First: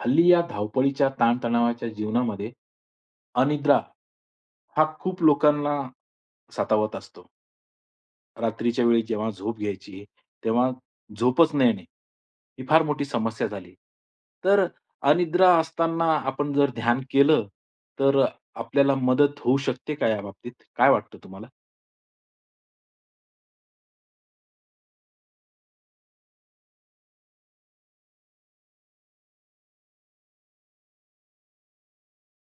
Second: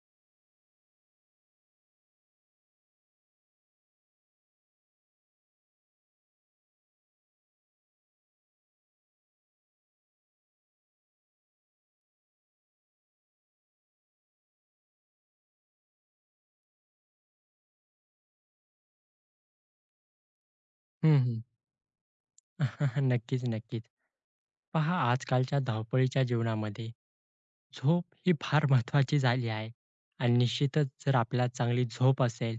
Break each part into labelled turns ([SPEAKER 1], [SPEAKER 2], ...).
[SPEAKER 1] हल्ली या धावपळीच्या ताणतणावाच्या जीवनामध्ये अनिद्रा हा खूप लोकांना सतावत असतो. रात्रीच्या वेळी जेव्हा झोप घ्यायची, तेव्हा झोपच न येणे, ही फार मोठी समस्या झाली. तर अनिद्रा असताना आपण जर ध्यान केलं, तर आपल्याला मदत होऊ शकते का याबाबतीत? काय वाटतं
[SPEAKER 2] हं, हं.
[SPEAKER 1] तुम्हाला?
[SPEAKER 2] नक्कीच, नक्कीच. पहा आजकालच्या धावपळीच्या जीवनामध्ये झोप ही फार महत्त्वाची झाली आहे आणि निश्चितच जर आपल्याला चांगली झोप असेल,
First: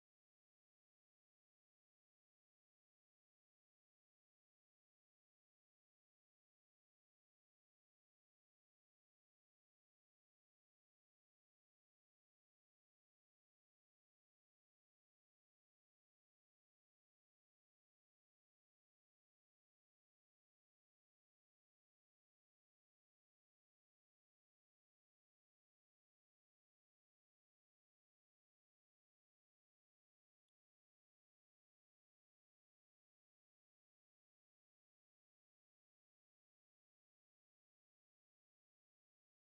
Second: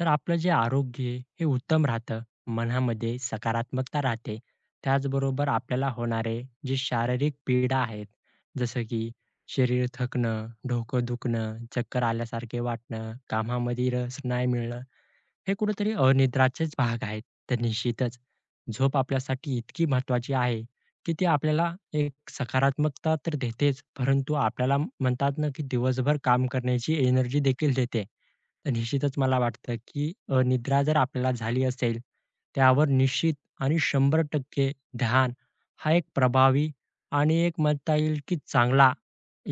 [SPEAKER 2] तर आपलं जे आरोग्य आहे हे उत्तम राहतं. मनामध्ये सकारात्मकता राहते. त्याचबरोबर आपल्याला होणारे जे शारीरिक पीडा आहेत, जसं की शरीर थकणं, डोकं दुखणं, चक्कर आल्यासारखे वाटणं, कामामध्ये रस नाही मिळणं, हे कुठेतरी अनिद्राचेच भाग आहेत. तर निश्चितच झोप आपल्यासाठी इतकी महत्वाची आहे, की ती आपल्याला एक सकारात्मकता तर देतेच, परंतु आपल्याला म्हणतात ना, की दिवसभर काम करण्याची एनर्जी देखील देते. तर निश्चितच मला वाटतं, की निद्रा जर आपल्याला झाली असेल, त्यावर निश्चित आणि 100% ध्यान हा एक प्रभावी आणि एक म्हणता येईल, की चांगला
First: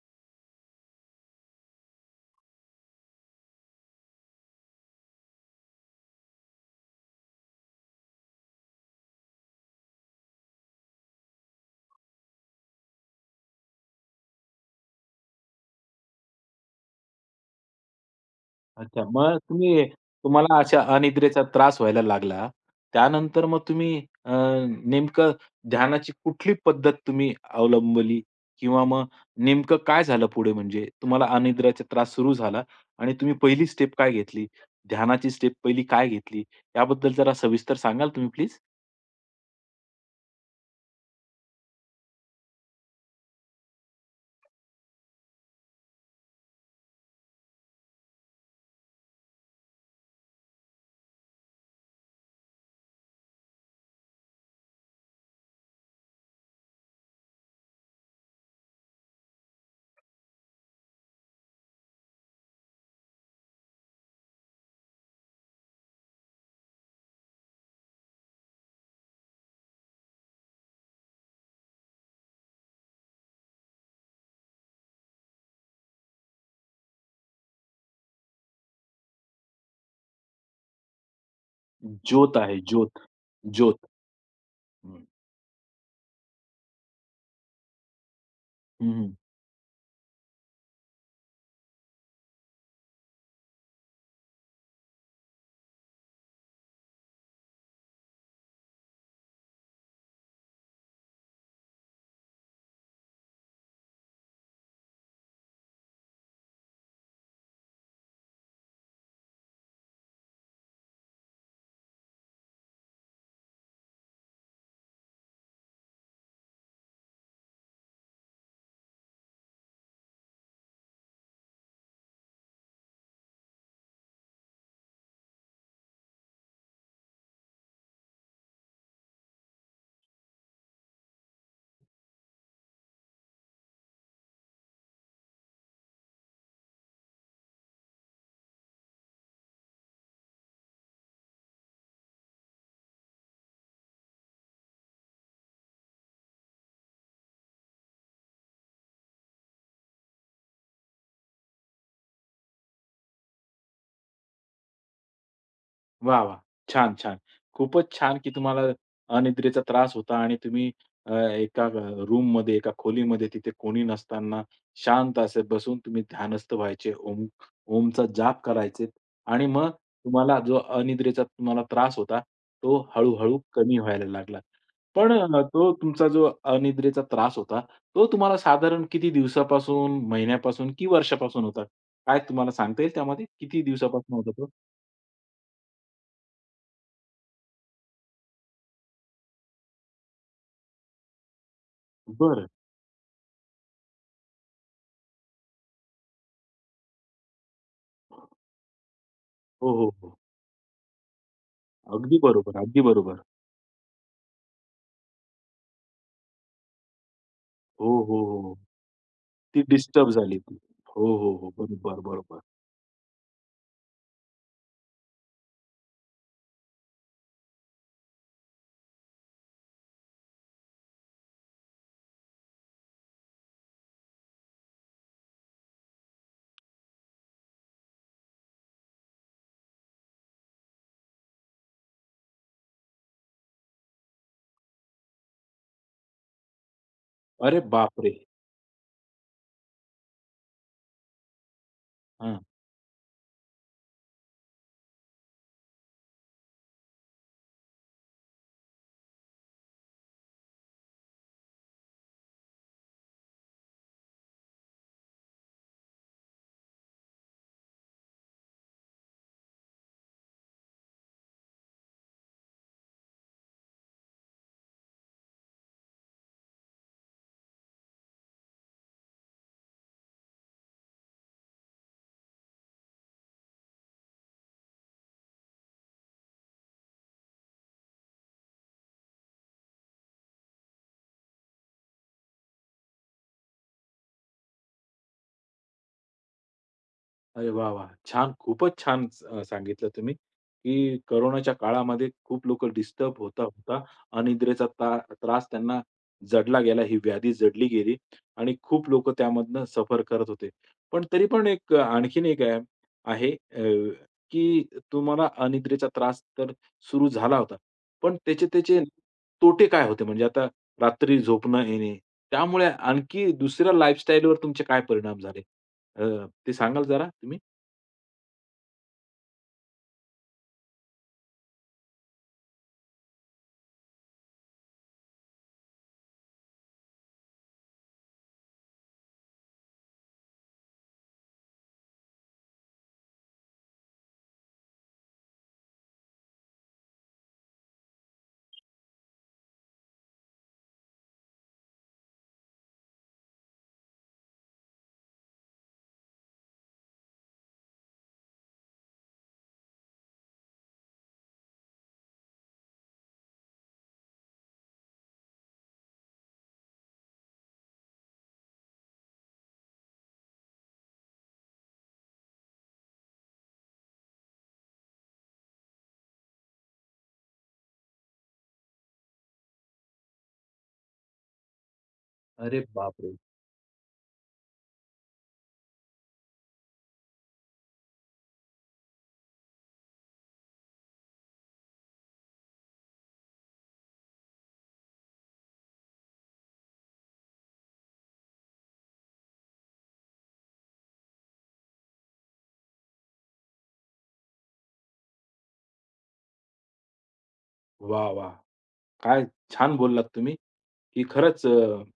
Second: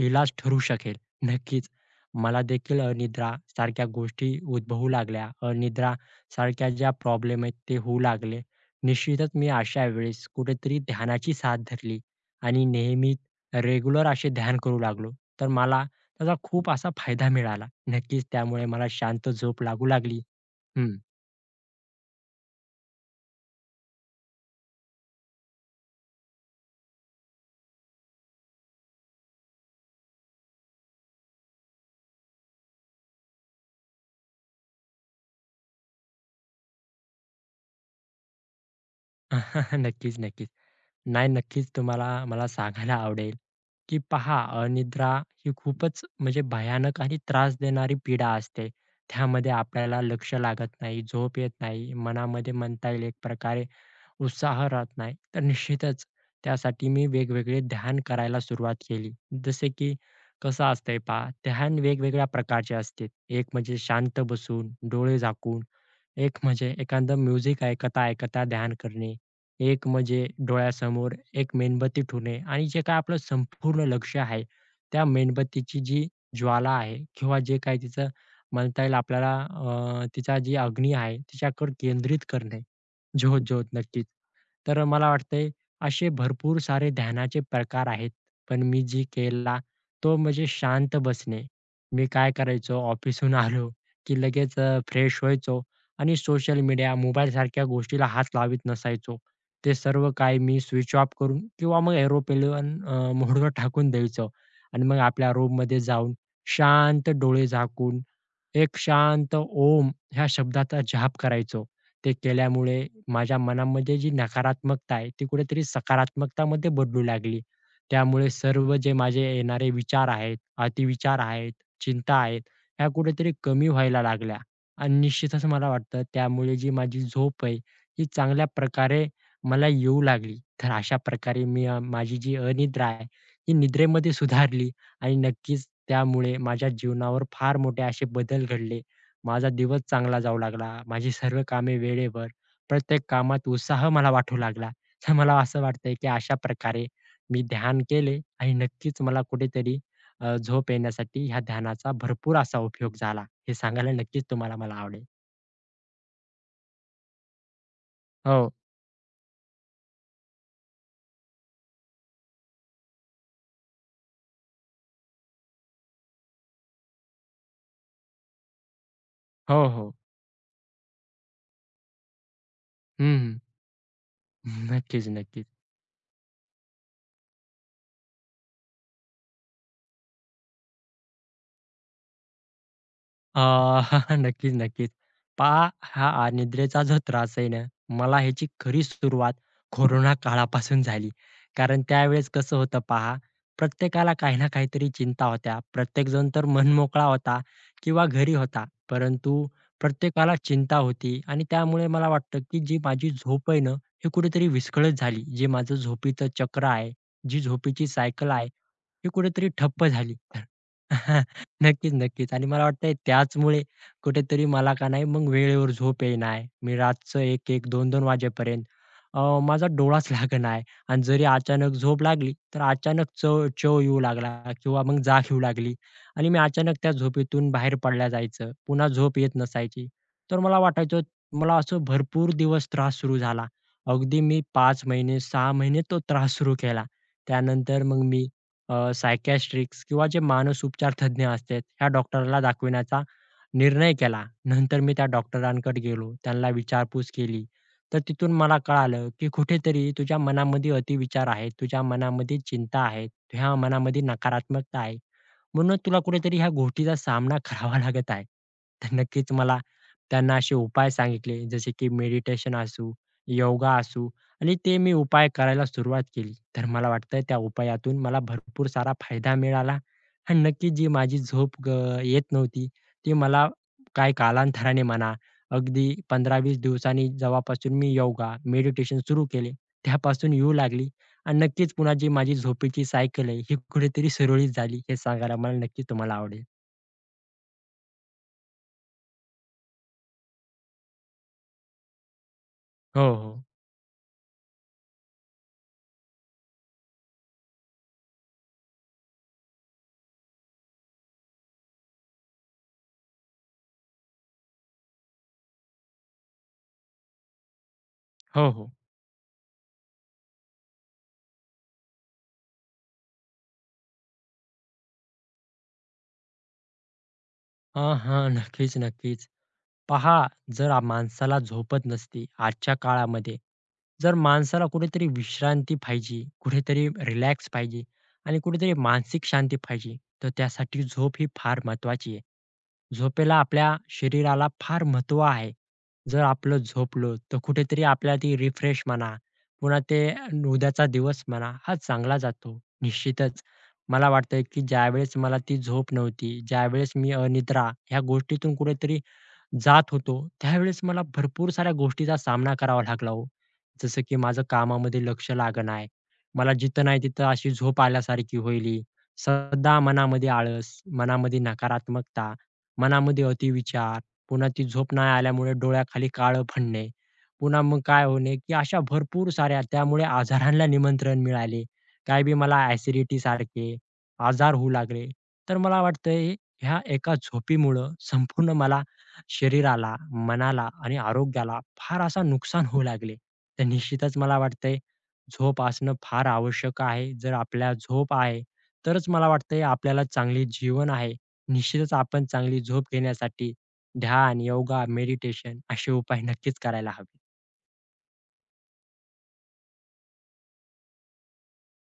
[SPEAKER 2] इलाज ठरू शकेल. नक्कीच मला देखील अनिद्रा सारख्या गोष्टी उद्भवू लागल्या. अनिद्रा सारख्या ज्या प्रॉब्लेम आहेत ते होऊ लागले. निश्चितच मी अशा वेळेस कुठेतरी ध्यानाची साथ धरली आणि नेहमी रेग्युलर असे ध्यान करू लागलो. तर मला त्याचा खूप असा फायदा मिळाला. नक्कीच त्यामुळे मला
[SPEAKER 1] अच्छा.
[SPEAKER 2] शांत
[SPEAKER 1] मग
[SPEAKER 2] झोप
[SPEAKER 1] तुम्ही
[SPEAKER 2] लागू लागली.
[SPEAKER 1] तुम्हाला अशा
[SPEAKER 2] हं.
[SPEAKER 1] अनिद्रेचा त्रास व्हायला लागला. त्यानंतर मग तुम्ही अ, नेमकं ध्यानाची कुठली पद्धत तुम्ही अवलंबली? किंवा मग नेमकं काय झालं पुढे म्हणजे? तुम्हाला अनिद्रेचा त्रास सुरू झाला आणि तुम्ही पहिली स्टेप काय घेतली? ध्यानाची स्टेप पहिली काय घेतली? याबद्दल जरा सविस्तर सांगाल तुम्ही प्लीज?
[SPEAKER 2] नक्कीच, नक्कीच. नाही, नक्कीच तुम्हाला मला सांगायला आवडेल, की पहा अनिद्रा ही खूपच म्हणजे भयानक आणि त्रास देणारी पीडा असते. त्यामध्ये आपल्याला लक्ष लागत नाही, झोप येत नाही, मनामध्ये म्हणता येईल एक प्रकारे उत्साह राहत नाही. तर निश्चितच त्यासाठी मी वेगवेगळे ध्यान करायला सुरुवात केली. जसे की कसं असतंय पहा, ध्यान वेगवेगळ्या प्रकारचे असते. एक म्हणजे शांत बसून, डोळे झाकून एक म्हणजे एखादं म्युझिक ऐकता ऐकता ध्यान करणे, एक म्हणजे डोळ्यासमोर एक मेणबत्ती ठेवणे आणि जे काय आपलं संपूर्ण लक्ष आहे, त्या मेणबत्तीची जी ज्वाला आहे किंवा जे काही तिचं म्हणता येईल आपल्याला तिचा जी अग्नी आहे तिच्याकडे केंद्रित
[SPEAKER 1] ज्योत आहे
[SPEAKER 2] करणे.
[SPEAKER 1] ज्योत,
[SPEAKER 2] झोत, झोत
[SPEAKER 1] ज्योत.
[SPEAKER 2] नक्कीच. तर
[SPEAKER 1] हं.
[SPEAKER 2] मला वाटतंय असे भरपूर सारे ध्यानाचे प्रकार आहेत. पण मी जी
[SPEAKER 1] हं,
[SPEAKER 2] केला तो म्हणजे शांत बसणे. मी काय करायचो ऑफिसहून आलो की लगेच फ्रेश व्हायचो आणि सोशल मीडिया, मोबाईलसारख्या गोष्टीला हात लावित नसायचो. ते सर्व काही मी स्विच ऑफ करून किंवा मग एरोप्लेन मोडवर टाकून द्यायचो आणि मग आपल्या रूममध्ये जाऊन शांत डोळे झाकून एक शांत ओम ह्या शब्दाचा जाप करायचो. ते केल्यामुळे माझ्या मनामध्ये जी नकारात्मकता आहे, ती कुठेतरी सकारात्मकतामध्ये बदलू लागली. त्यामुळे सर्व जे माझे येणारे विचार आहेत, अतिविचार आहेत, चिंता आहेत, ह्या कुठेतरी कमी व्हायला लागल्या आणि निश्चितच मला वाटतं त्यामुळे जी माझी झोप आहे, ही चांगल्या प्रकारे मला येऊ लागली. तर अशा प्रकारे मी माझी जी अनिद्रा आहे, ही निद्रेमध्ये सुधारली. आणि नक्कीच त्यामुळे माझ्या जीवनावर फार मोठे असे बदल घडले. माझा दिवस चांगला जाऊ लागला. माझी सर्व कामे वेळेवर, प्रत्येक कामात उत्साह मला वाटू लागला. तर मला असं वाटतंय, की अशा प्रकारे मी ध्यान केले आणि नक्कीच मला कुठेतरी झोप येण्यासाठी ह्या ध्यानाचा भरपूर असा उपयोग झाला. हे सांगायला नक्कीच तुम्हाला मला आवडेल.
[SPEAKER 1] वाह! वाह! छान, छान. खूपच छान, की
[SPEAKER 2] हो.
[SPEAKER 1] तुम्हाला अनिद्रेचा त्रास होता आणि तुम्ही एका रूममध्ये, एका खोलीमध्ये तिथे कोणी नसताना शांत असे बसून तुम्ही ध्यानस्थ व्हायचे. ओम ओमचा जाप करायचे आणि
[SPEAKER 2] हो,
[SPEAKER 1] मग
[SPEAKER 2] हो.
[SPEAKER 1] तुम्हाला जो अनिद्रेचा त्रास होता, तो
[SPEAKER 2] हं,
[SPEAKER 1] हळू
[SPEAKER 2] हं.
[SPEAKER 1] कमी व्हायला लागला.
[SPEAKER 2] नक्कीच,
[SPEAKER 1] पण
[SPEAKER 2] नक्कीच.
[SPEAKER 1] तो तुमचा जो अनिद्रेचा त्रास होता, तो तुम्हाला साधारण किती दिवसापासून, महिन्यापासून की वर्षापासून होता? काय तुम्हाला सांगता येईल त्यामध्ये?
[SPEAKER 2] अ,
[SPEAKER 1] किती दिवसापासून होता तो?
[SPEAKER 2] नक्कीच, नक्कीच. पहा हा निद्रेचा जो त्रास आहे ना, मला ह्याची खरी सुरुवात कोरोना काळापासून झाली. कारण त्यावेळेस
[SPEAKER 1] बरं.
[SPEAKER 2] कसं होतं पहा, प्रत्येकाला काही ना काहीतरी चिंता होत्या. प्रत्येकजण तर मनमोकळा होता किंवा घरी होता. परंतु
[SPEAKER 1] हो, हो, हो.
[SPEAKER 2] प्रत्येकाला चिंता होती आणि त्यामुळे मला
[SPEAKER 1] अगदी
[SPEAKER 2] वाटतं,
[SPEAKER 1] बरोबर,
[SPEAKER 2] की जी
[SPEAKER 1] अगदी
[SPEAKER 2] माझी
[SPEAKER 1] बरोबर.
[SPEAKER 2] झोप आहे ना, हे कुठेतरी विस्कळीत झाली. जे माझं झोपेचं चक्र आहे, जी
[SPEAKER 1] हो,
[SPEAKER 2] झोपेची
[SPEAKER 1] हो,
[SPEAKER 2] सायकल
[SPEAKER 1] हो.
[SPEAKER 2] आहे,
[SPEAKER 1] हो.
[SPEAKER 2] ही कुठेतरी
[SPEAKER 1] ती
[SPEAKER 2] ठप्प
[SPEAKER 1] डिस्टर्ब
[SPEAKER 2] झाली.
[SPEAKER 1] झाली ती. हो, हो, हो.
[SPEAKER 2] नक्कीच,
[SPEAKER 1] बरोबर,
[SPEAKER 2] नक्कीच.
[SPEAKER 1] बरोबर.
[SPEAKER 2] आणि मला वाटतंय त्याचमुळे कुठेतरी मला का नाही मग वेळेवर झोप येईना आहे. मी रातचं 1-1, 2-2 वाजेपर्यंत माझा डोळाच लागेना आहे आणि जरी अचानक झोप लागली, तर अचानक चव चव येऊ लागला किंवा मग जाग येऊ लागली आणि मी अचानक त्या झोपेतून बाहेर पडल्या जायचं. पुन्हा झोप येत नसायची. तर मला वाटायचं मला असं भरपूर दिवस त्रास सुरू झाला. अगदी मी 5 महिने, 6 महिने तो त्रास सुरू केला.
[SPEAKER 1] अरे
[SPEAKER 2] त्यानंतर मग
[SPEAKER 1] बापरे!
[SPEAKER 2] मी सायकियाट्रिस्ट किंवा जे मानसोपचार तज्ञ असतात, ह्या
[SPEAKER 1] हां.
[SPEAKER 2] डॉक्टरला दाखविण्याचा निर्णय केला. नंतर मी त्या डॉक्टरांकडे गेलो. त्यांना विचारपूस केली. तर तिथून मला कळालं, की कुठेतरी तुझ्या मनामध्ये अतिविचार आहेत. तुझ्या मनामध्ये चिंता आहेत. तुझ्या मनामध्ये नकारात्मकता आहे. म्हणून तुला कुठेतरी ह्या गोष्टीचा सामना करावा लागत आहे. तर नक्कीच मला त्यांना असे उपाय सांगितले, जसे की मेडिटेशन असू, योगा असू आणि ते मी उपाय करायला सुरुवात केली. तर मला वाटतं त्या उपायातून मला भरपूर सारा फायदा मिळाला आणि नक्कीच जी माझी झोप ग येत नव्हती, ती मला काय कालांतराने म्हणा, अगदी 15-20 दिवसांनी जेव्हापासून मी योगा, मेडिटेशन सुरू केले, त्यापासून येऊ लागली आणि नक्कीच पुन्हा जी माझी झोपेची सायकल आहे, ही कुठेतरी सुरळीत झाली, हे सांगायला मला नक्कीच तुम्हाला आवडेल.
[SPEAKER 1] अरे वाह! वाह! छान. खूपच छान सांगितलं तुम्ही, की कोरोनाच्या काळामध्ये खूप लोकं
[SPEAKER 2] हो,
[SPEAKER 1] डिस्टर्ब
[SPEAKER 2] हो.
[SPEAKER 1] होता-होता अनिद्रेचा त्रास त्यांना जडला गेला, ही व्याधी जडली गेली आणि खूप लोकं त्यामधनं सफर करत होते. पण तरी पण एक आणखीन एक आहे आहे अ, की तुम्हाला अनिद्रेचा त्रास तर सुरू झाला होता. पण त्याचे
[SPEAKER 2] हो, हो.
[SPEAKER 1] त्याचे तोटे काय होते? म्हणजे आता रात्री झोप न येणे, त्यामुळे आणखी दुसऱ्या लाईफस्टाईलवर तुमचे काय परिणाम झाले? ते सांगाल जरा तुम्ही?
[SPEAKER 2] हां, हां. नक्कीच, नक्कीच. पहा, जर माणसाला झोपत नसती आजच्या काळामध्ये, जर माणसाला कुठेतरी विश्रांती पाहिजे, कुठेतरी रिलॅक्स पाहिजे आणि कुठेतरी मानसिक शांती पाहिजे, तर त्यासाठी झोप ही फार महत्त्वाची आहे. झोपेला आपल्या शरीराला फार महत्त्व आहे. जर आपलं झोपलो तर कुठेतरी आपल्याला ती रिफ्रेश म्हणा, पुन्हा ते उद्याचा दिवस म्हणा, हा चांगला जातो. निश्चितच मला वाटतंय, की ज्यावेळेस मला ती झोप नव्हती, ज्यावेळेस मी अनिद्रा ह्या गोष्टीतून कुठेतरी जात होतो, त्यावेळेस मला भरपूर साऱ्या गोष्टीचा सामना करावा लागला हो. जसं की माझं कामामध्ये लक्ष लागेना आहे. मला जिथं नाही तिथं अशी झोप आल्यासारखी होईल. सदा मनामध्ये आळस, मनामध्ये नकारात्मकता, मनामध्ये अतिविचार, पुन्हा ती झोप नाही आल्यामुळे डोळ्याखाली काळं पडणे, पुन्हा मग काय होणे, की अशा भरपूर साऱ्या त्यामुळे आजारांना निमंत्रण मिळाले. काय बी मला
[SPEAKER 1] अरे बापरे!
[SPEAKER 2] ॲसिडिटी सारखे आजार होऊ लागले. तर मला वाटतंय ह्या एका झोपीमुळं संपूर्ण मला शरीराला, मनाला आणि आरोग्याला फार असा नुकसान होऊ लागले. तर निश्चितच मला वाटतंय झोप असणं फार आवश्यक आहे. जर आपल्याला झोप आहे, तरच मला वाटतंय आपल्याला चांगले जीवन आहे. निश्चितच आपण चांगली झोप घेण्यासाठी ध्यान, योगा, मेडिटेशन असे उपाय नक्कीच करायला हवे.
[SPEAKER 1] वाह, वाह! काय छान बोललात तुम्ही, की खरंच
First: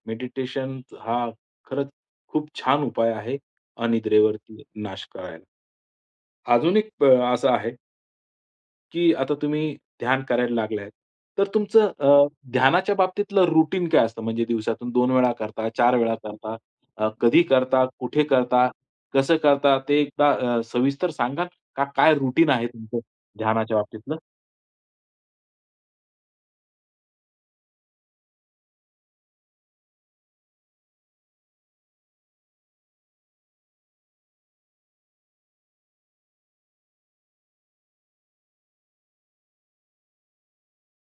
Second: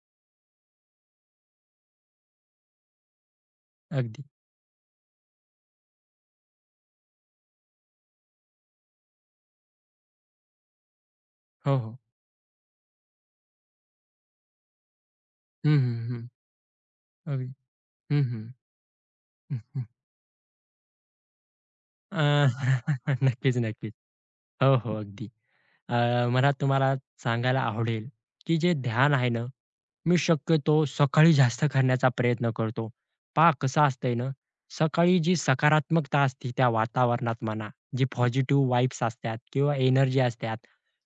[SPEAKER 1] मेडिटेशन हा खरंच खूप छान उपाय आहे
[SPEAKER 2] अगदी.
[SPEAKER 1] अनिद्रेवरती नाश करायला. अजून एक असं आहे की आता तुम्ही ध्यान करायला लागलाय. तर
[SPEAKER 2] हो,
[SPEAKER 1] तुमचं
[SPEAKER 2] हो.
[SPEAKER 1] ध्यानाच्या बाबतीतलं रुटीन काय असतं? म्हणजे दिवसातून 2 वेळा करता,
[SPEAKER 2] हं,
[SPEAKER 1] 4
[SPEAKER 2] हं,
[SPEAKER 1] वेळा
[SPEAKER 2] हं.
[SPEAKER 1] करता, कधी
[SPEAKER 2] अगदी.
[SPEAKER 1] करता,
[SPEAKER 2] हं,
[SPEAKER 1] कुठे
[SPEAKER 2] हं.
[SPEAKER 1] करता, कसं
[SPEAKER 2] हं,
[SPEAKER 1] करता?
[SPEAKER 2] हं.
[SPEAKER 1] ते एकदा सविस्तर सांगाल का? काय
[SPEAKER 2] अ,
[SPEAKER 1] रुटीन आहे तुमचं
[SPEAKER 2] नक्कीच,
[SPEAKER 1] ध्यानाच्या
[SPEAKER 2] नक्कीच.
[SPEAKER 1] बाबतीतलं?
[SPEAKER 2] हो, हो. अगदी. अ, मला तुम्हाला सांगायला आवडेल, की जे ध्यान आहे ना मी शक्यतो सकाळी जास्त करण्याचा प्रयत्न करतो. पहा कसं असतंय ना, सकाळी जी सकारात्मकता असते त्या वातावरणात म्हणा, जी पॉझिटिव्ह वाइब्स असतात किंवा एनर्जी असतात,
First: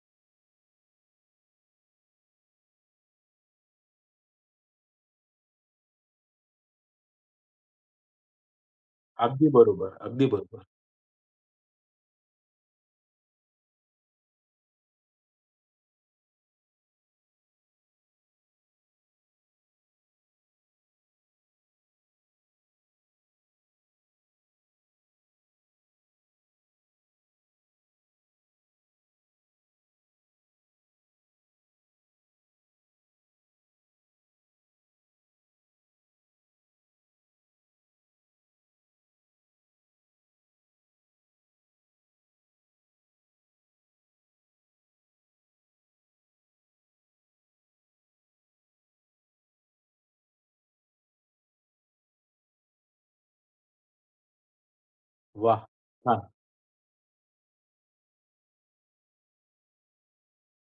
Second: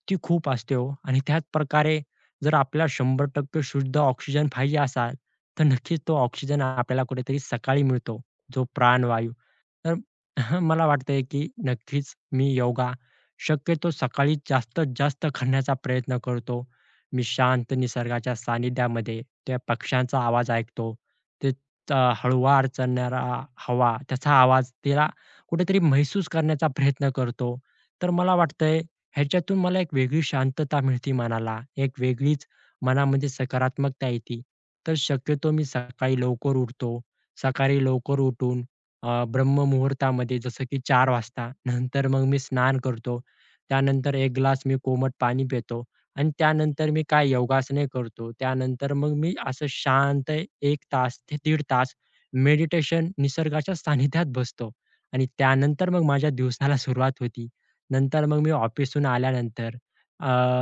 [SPEAKER 2] ती खूप असते हो. आणि त्याच प्रकारे जर आपल्याला 100% शुद्ध ऑक्सिजन पाहिजे असाल, तर नक्कीच तो ऑक्सिजन आपल्याला कुठेतरी सकाळी मिळतो, जो प्राणवायू.
[SPEAKER 1] अगदी
[SPEAKER 2] तर
[SPEAKER 1] बरोबर, अगदी बरोबर.
[SPEAKER 2] मला वाटतंय की नक्कीच मी योगा शक्यतो सकाळी जास्तीत जास्त करण्याचा प्रयत्न करतो. मी शांत निसर्गाच्या सानिध्यामध्ये त्या पक्ष्यांचा आवाज ऐकतो. ते हळुवार चढणारा हवा, त्याचा आवाज तिला कुठेतरी महसूस करण्याचा प्रयत्न करतो. तर मला वाटतंय ह्याच्यातून मला एक वेगळी शांतता मिळते मनाला. एक वेगळीच मनामध्ये सकारात्मकता येते. तर शक्यतो मी सकाळी लवकर उठतो. सकाळी लवकर उठून ब्रह्ममुहूर्तामध्ये जसं की 4 वाजता नंतर मग मी स्नान करतो. त्यानंतर 1 ग्लास मी कोमट पाणी पितो. आणि त्यानंतर मी काय योगासने करतो. त्यानंतर मग मी असं शांत 1 तास ते दीड तास मेडिटेशन निसर्गाच्या सानिध्यात बसतो आणि
[SPEAKER 1] वाह!
[SPEAKER 2] त्यानंतर मग
[SPEAKER 1] छान.
[SPEAKER 2] माझ्या दिवसाला सुरुवात होती. नंतर मग मी ऑफिसहून आल्यानंतर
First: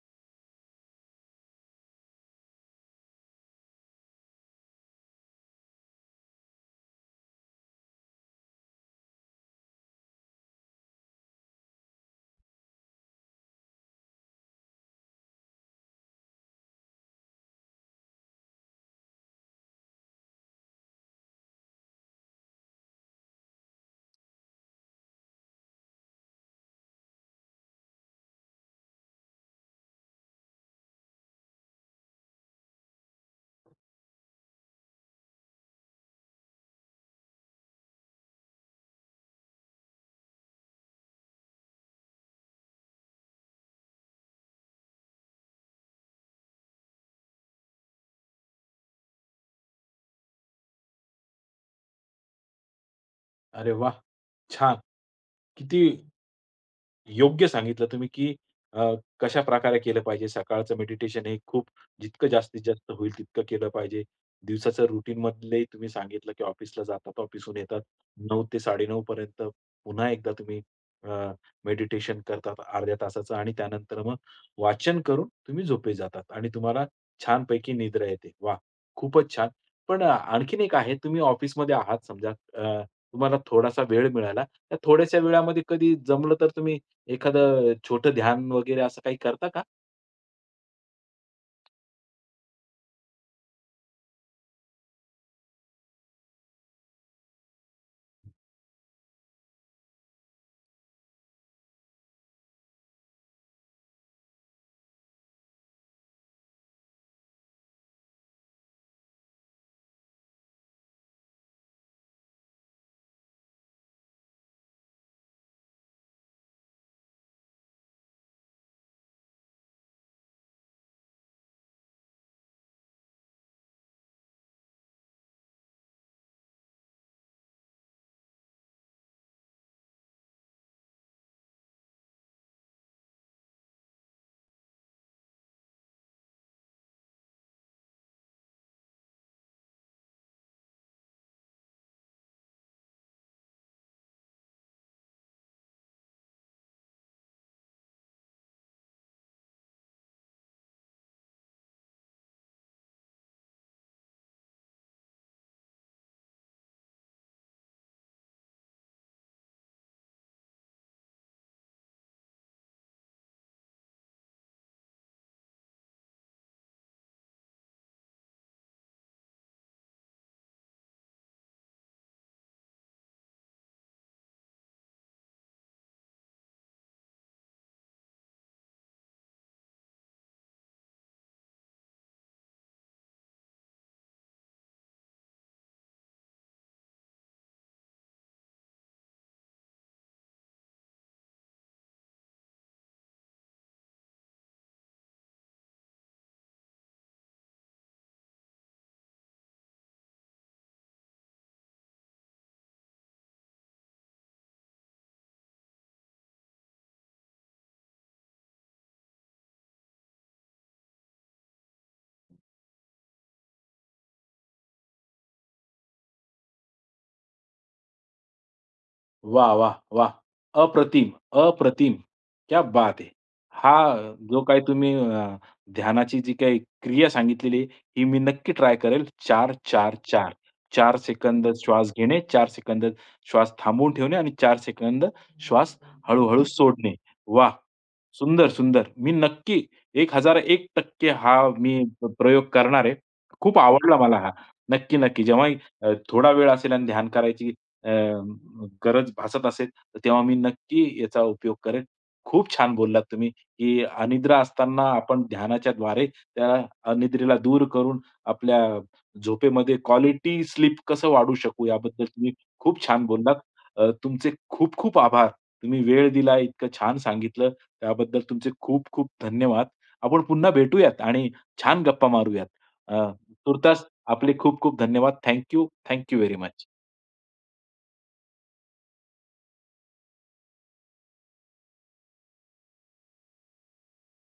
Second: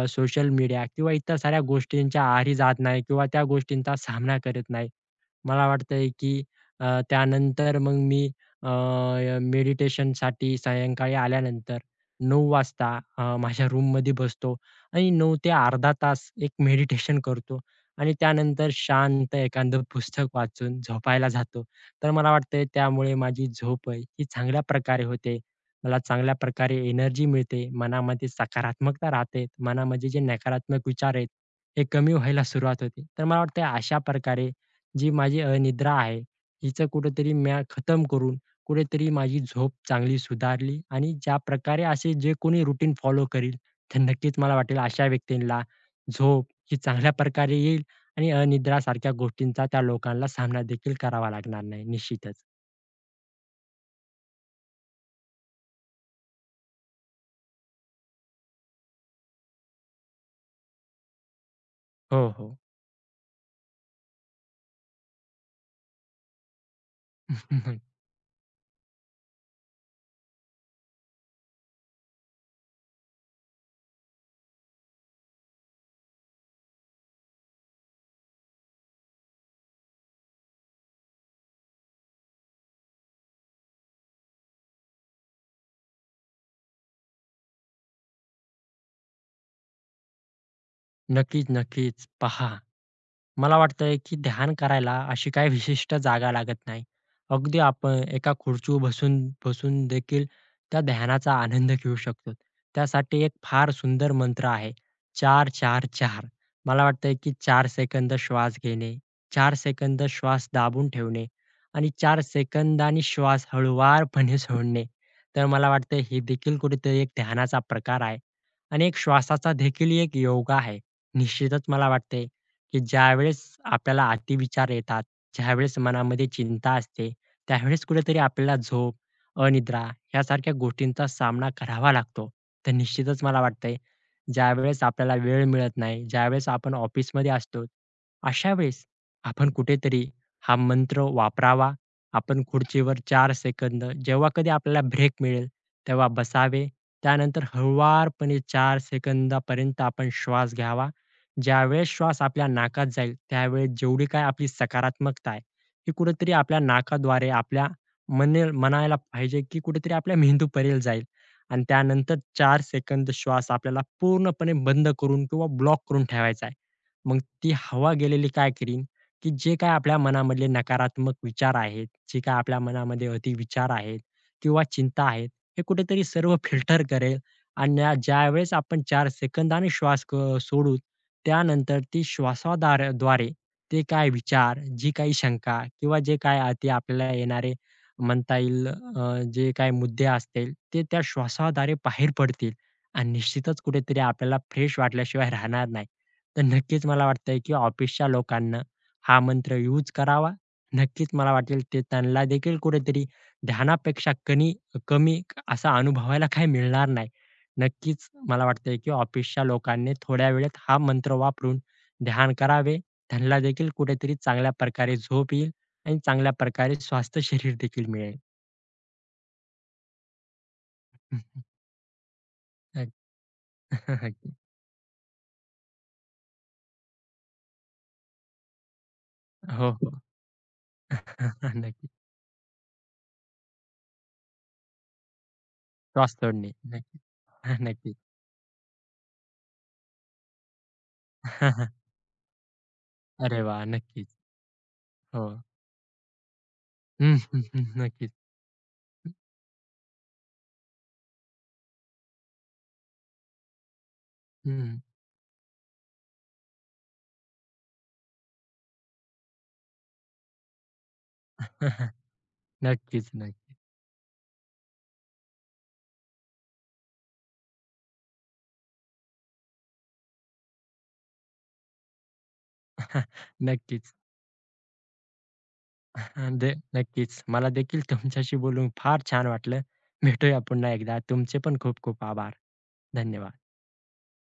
[SPEAKER 2] सोशल मीडिया किंवा इतर साऱ्या गोष्टींच्या आहारी जात नाही किंवा त्या गोष्टींचा सामना करत नाही. मला वाटतंय की त्यानंतर मग मी मेडिटेशनसाठी सायंकाळी आल्यानंतर 9 वाजता माझ्या रूममध्ये बसतो. आणि 9 ते अर्धा तास एक मेडिटेशन करतो आणि त्यानंतर शांत एखादं पुस्तक वाचून झोपायला जातो. तर मला वाटतंय त्यामुळे माझी झोप आहे ही चांगल्या प्रकारे होते. मला चांगल्या प्रकारे एनर्जी मिळते. मनामध्ये सकारात्मकता राहते. मनामध्ये जे नकारात्मक विचार आहेत, हे कमी व्हायला सुरुवात होते. तर मला वाटतंय अशा प्रकारे जी माझी अनिद्रा आहे, हिचं कुठेतरी म्या खतम करून कुठेतरी माझी झोप चांगली सुधारली आणि ज्याप्रकारे असे जे कोणी रूटीन फॉलो करील, तर नक्कीच मला वाटेल अशा व्यक्तींना झोप ही चांगल्या प्रकारे येईल आणि अनिद्रासारख्या गोष्टींचा त्या लोकांना सामना देखील करावा लागणार नाही निश्चितच.
[SPEAKER 1] अरे वाह! छान. किती योग्य सांगितलं तुम्ही, की अ, कशाप्रकारे केलं पाहिजे. सकाळचं मेडिटेशन हे खूप जितकं
[SPEAKER 2] हो, हो.
[SPEAKER 1] जास्तीत जास्त होईल तितकं केलं पाहिजे. दिवसाचं रुटीनमधले तुम्ही सांगितलं, की ऑफिसला जातात, ऑफिसहून येतात. 9:00 ते 9:30 पर्यंत पुन्हा एकदा तुम्ही मेडिटेशन करतात अर्ध्या तासाचं आणि त्यानंतर मग वाचन करून तुम्ही झोपी जातात आणि तुम्हाला छानपैकी निद्रा येते. वाह! खूपच छान. पण आणखीन एक आहे, तुम्ही ऑफिसमध्ये आहात समजा, तुम्हाला थोडासा वेळ मिळाला. त्या थोड्याशा वेळामध्ये कधी जमलं तर तुम्ही एखादं छोटं ध्यान वगैरे असं काही करता का?
[SPEAKER 2] नक्कीच, नक्कीच. पहा, मला वाटतंय की ध्यान करायला अशी काही विशिष्ट जागा लागत नाही. अगदी आपण एका खुर्चीवर बसून बसून देखील त्या ध्यानाचा आनंद घेऊ शकतो. त्यासाठी एक फार सुंदर मंत्र आहे. चार चार चार, मला वाटतंय की 4 सेकंद श्वास घेणे, 4 सेकंद श्वास दाबून ठेवणे आणि 4 सेकंदांनी श्वास हळूवारपणे सोडणे. तर मला वाटतंय हे देखील कुठेतरी एक ध्यानाचा प्रकार आहे आणि एक श्वासाचा देखील एक योगा आहे. निश्चितच मला वाटतंय, की ज्यावेळेस आपल्याला अतिविचार येतात, ज्यावेळेस मनामध्ये चिंता असते, त्यावेळेस कुठेतरी आपल्याला झोप, अनिद्रा यासारख्या गोष्टींचा सामना करावा लागतो. तर निश्चितच मला वाटतंय, ज्यावेळेस आपल्याला वेळ मिळत नाही, ज्यावेळेस आपण ऑफिसमध्ये असतो, अशा वेळेस आपण कुठेतरी हा मंत्र वापरावा. आपण खुर्चीवर 4 सेकंद जेव्हा कधी आपल्याला ब्रेक मिळेल, तेव्हा बसावे. त्यानंतर हळुवारपणे 4 सेकंदापर्यंत आपण श्वास घ्यावा ज्यावेळेस श्वास आपल्या नाकात जाईल, त्यावेळेस जेवढी काय आपली सकारात्मकता आहे, ही कुठेतरी आपल्या नाकाद्वारे आपल्या म्हणेल म्हणायला पाहिजे, की कुठेतरी आपल्या मेंदूपर्यंत जाईल आणि त्यानंतर 4 सेकंद श्वास आपल्याला पूर्णपणे बंद करून किंवा ब्लॉक करून ठेवायचा आहे. मग ती हवा गेलेली काय करीन, की जे काय आपल्या मनामधले नकारात्मक विचार आहेत, जे काय आपल्या मनामध्ये अतिविचार आहेत किंवा चिंता आहेत, हे कुठेतरी सर्व फिल्टर करेल आणि ज्यावेळेस आपण 4 सेकंदाने श्वास क सोडू त्यानंतर ती श्वासादार द्वारे ते काय विचार, जी काही शंका किंवा जे काय अति आपल्याला येणारे म्हणता येईल जे काही मुद्दे असतील ते त्या श्वासाद्वारे बाहेर पडतील आणि निश्चितच कुठेतरी आपल्याला फ्रेश वाटल्याशिवाय राहणार नाही. तर नक्कीच मला वाटतंय की ऑफिसच्या लोकांना हा मंत्र यूज करावा. नक्कीच मला वाटेल ते त्यांना देखील कुठेतरी ध्यानापेक्षा कमी असा अनुभवायला काही मिळणार नाही. नक्कीच मला वाटतंय, की ऑफिसच्या लोकांनी थोड्या वेळेत हा मंत्र वापरून ध्यान करावे. त्यांना देखील कुठेतरी चांगल्या प्रकारे झोप येईल आणि चांगल्या प्रकारे स्वास्थ्य शरीर देखील मिळेल.
[SPEAKER 1] वा, वा, वाह! अप्रतिम, अप्रतिम! क्या बात है! हा
[SPEAKER 2] नक्की.
[SPEAKER 1] जो काही तुम्ही ध्यानाची जी काही क्रिया सांगितलेली आहे, ही मी नक्की ट्राय करेल.
[SPEAKER 2] हो, हो.
[SPEAKER 1] 4-4-4. 4 सेकंद
[SPEAKER 2] नक्की.
[SPEAKER 1] श्वास घेणे, 4 सेकंद श्वास थांबवून ठेवणे आणि 4 सेकंद श्वास
[SPEAKER 2] श्वास
[SPEAKER 1] हळू-हळू
[SPEAKER 2] सोडणे.
[SPEAKER 1] सोडणे.
[SPEAKER 2] नक्की.
[SPEAKER 1] वा,
[SPEAKER 2] नक्की.
[SPEAKER 1] सुंदर, सुंदर. मी नक्की 1001% हा मी प्रयोग करणार आहे.
[SPEAKER 2] अरे
[SPEAKER 1] खूप
[SPEAKER 2] वा
[SPEAKER 1] आवडला
[SPEAKER 2] नक्कीच.
[SPEAKER 1] मला हा. नक्की, नक्की.
[SPEAKER 2] हो.
[SPEAKER 1] जेव्हाही थोडा वेळ असेल आणि ध्यान
[SPEAKER 2] हं, हं,
[SPEAKER 1] करायची
[SPEAKER 2] हं.
[SPEAKER 1] अ,
[SPEAKER 2] नक्कीच.
[SPEAKER 1] गरज भासत असेल, तर तेव्हा मी नक्की याचा उपयोग करेन. खूप छान बोललात तुम्ही, की अनिद्रा
[SPEAKER 2] हं.
[SPEAKER 1] असताना आपण ध्यानाच्या द्वारे, त्या अनिद्रेला दूर करून आपल्या झोपेमध्ये क्वालिटी स्लीप कसं वाढवू शकू याबद्दल तुम्ही खूप छान
[SPEAKER 2] नक्कीच,
[SPEAKER 1] बोललात.
[SPEAKER 2] नक्की.
[SPEAKER 1] तुमचे खूप खूप आभार. तुम्ही वेळ दिला, इतकं छान सांगितलं त्याबद्दल तुमचे खूप खूप धन्यवाद. आपण पुन्हा भेटूयात आणि छान गप्पा मारूयात. अ, तुर्तास
[SPEAKER 2] नक्कीच.
[SPEAKER 1] आपले खूप खूप धन्यवाद. Thank you. Very
[SPEAKER 2] they
[SPEAKER 1] much.
[SPEAKER 2] नक्कीच. मला देखील तुमच्याशी बोलून फार छान वाटलं. भेटूया पुन्हा एकदा. तुमचे पण खूप खूप आभार. धन्यवाद.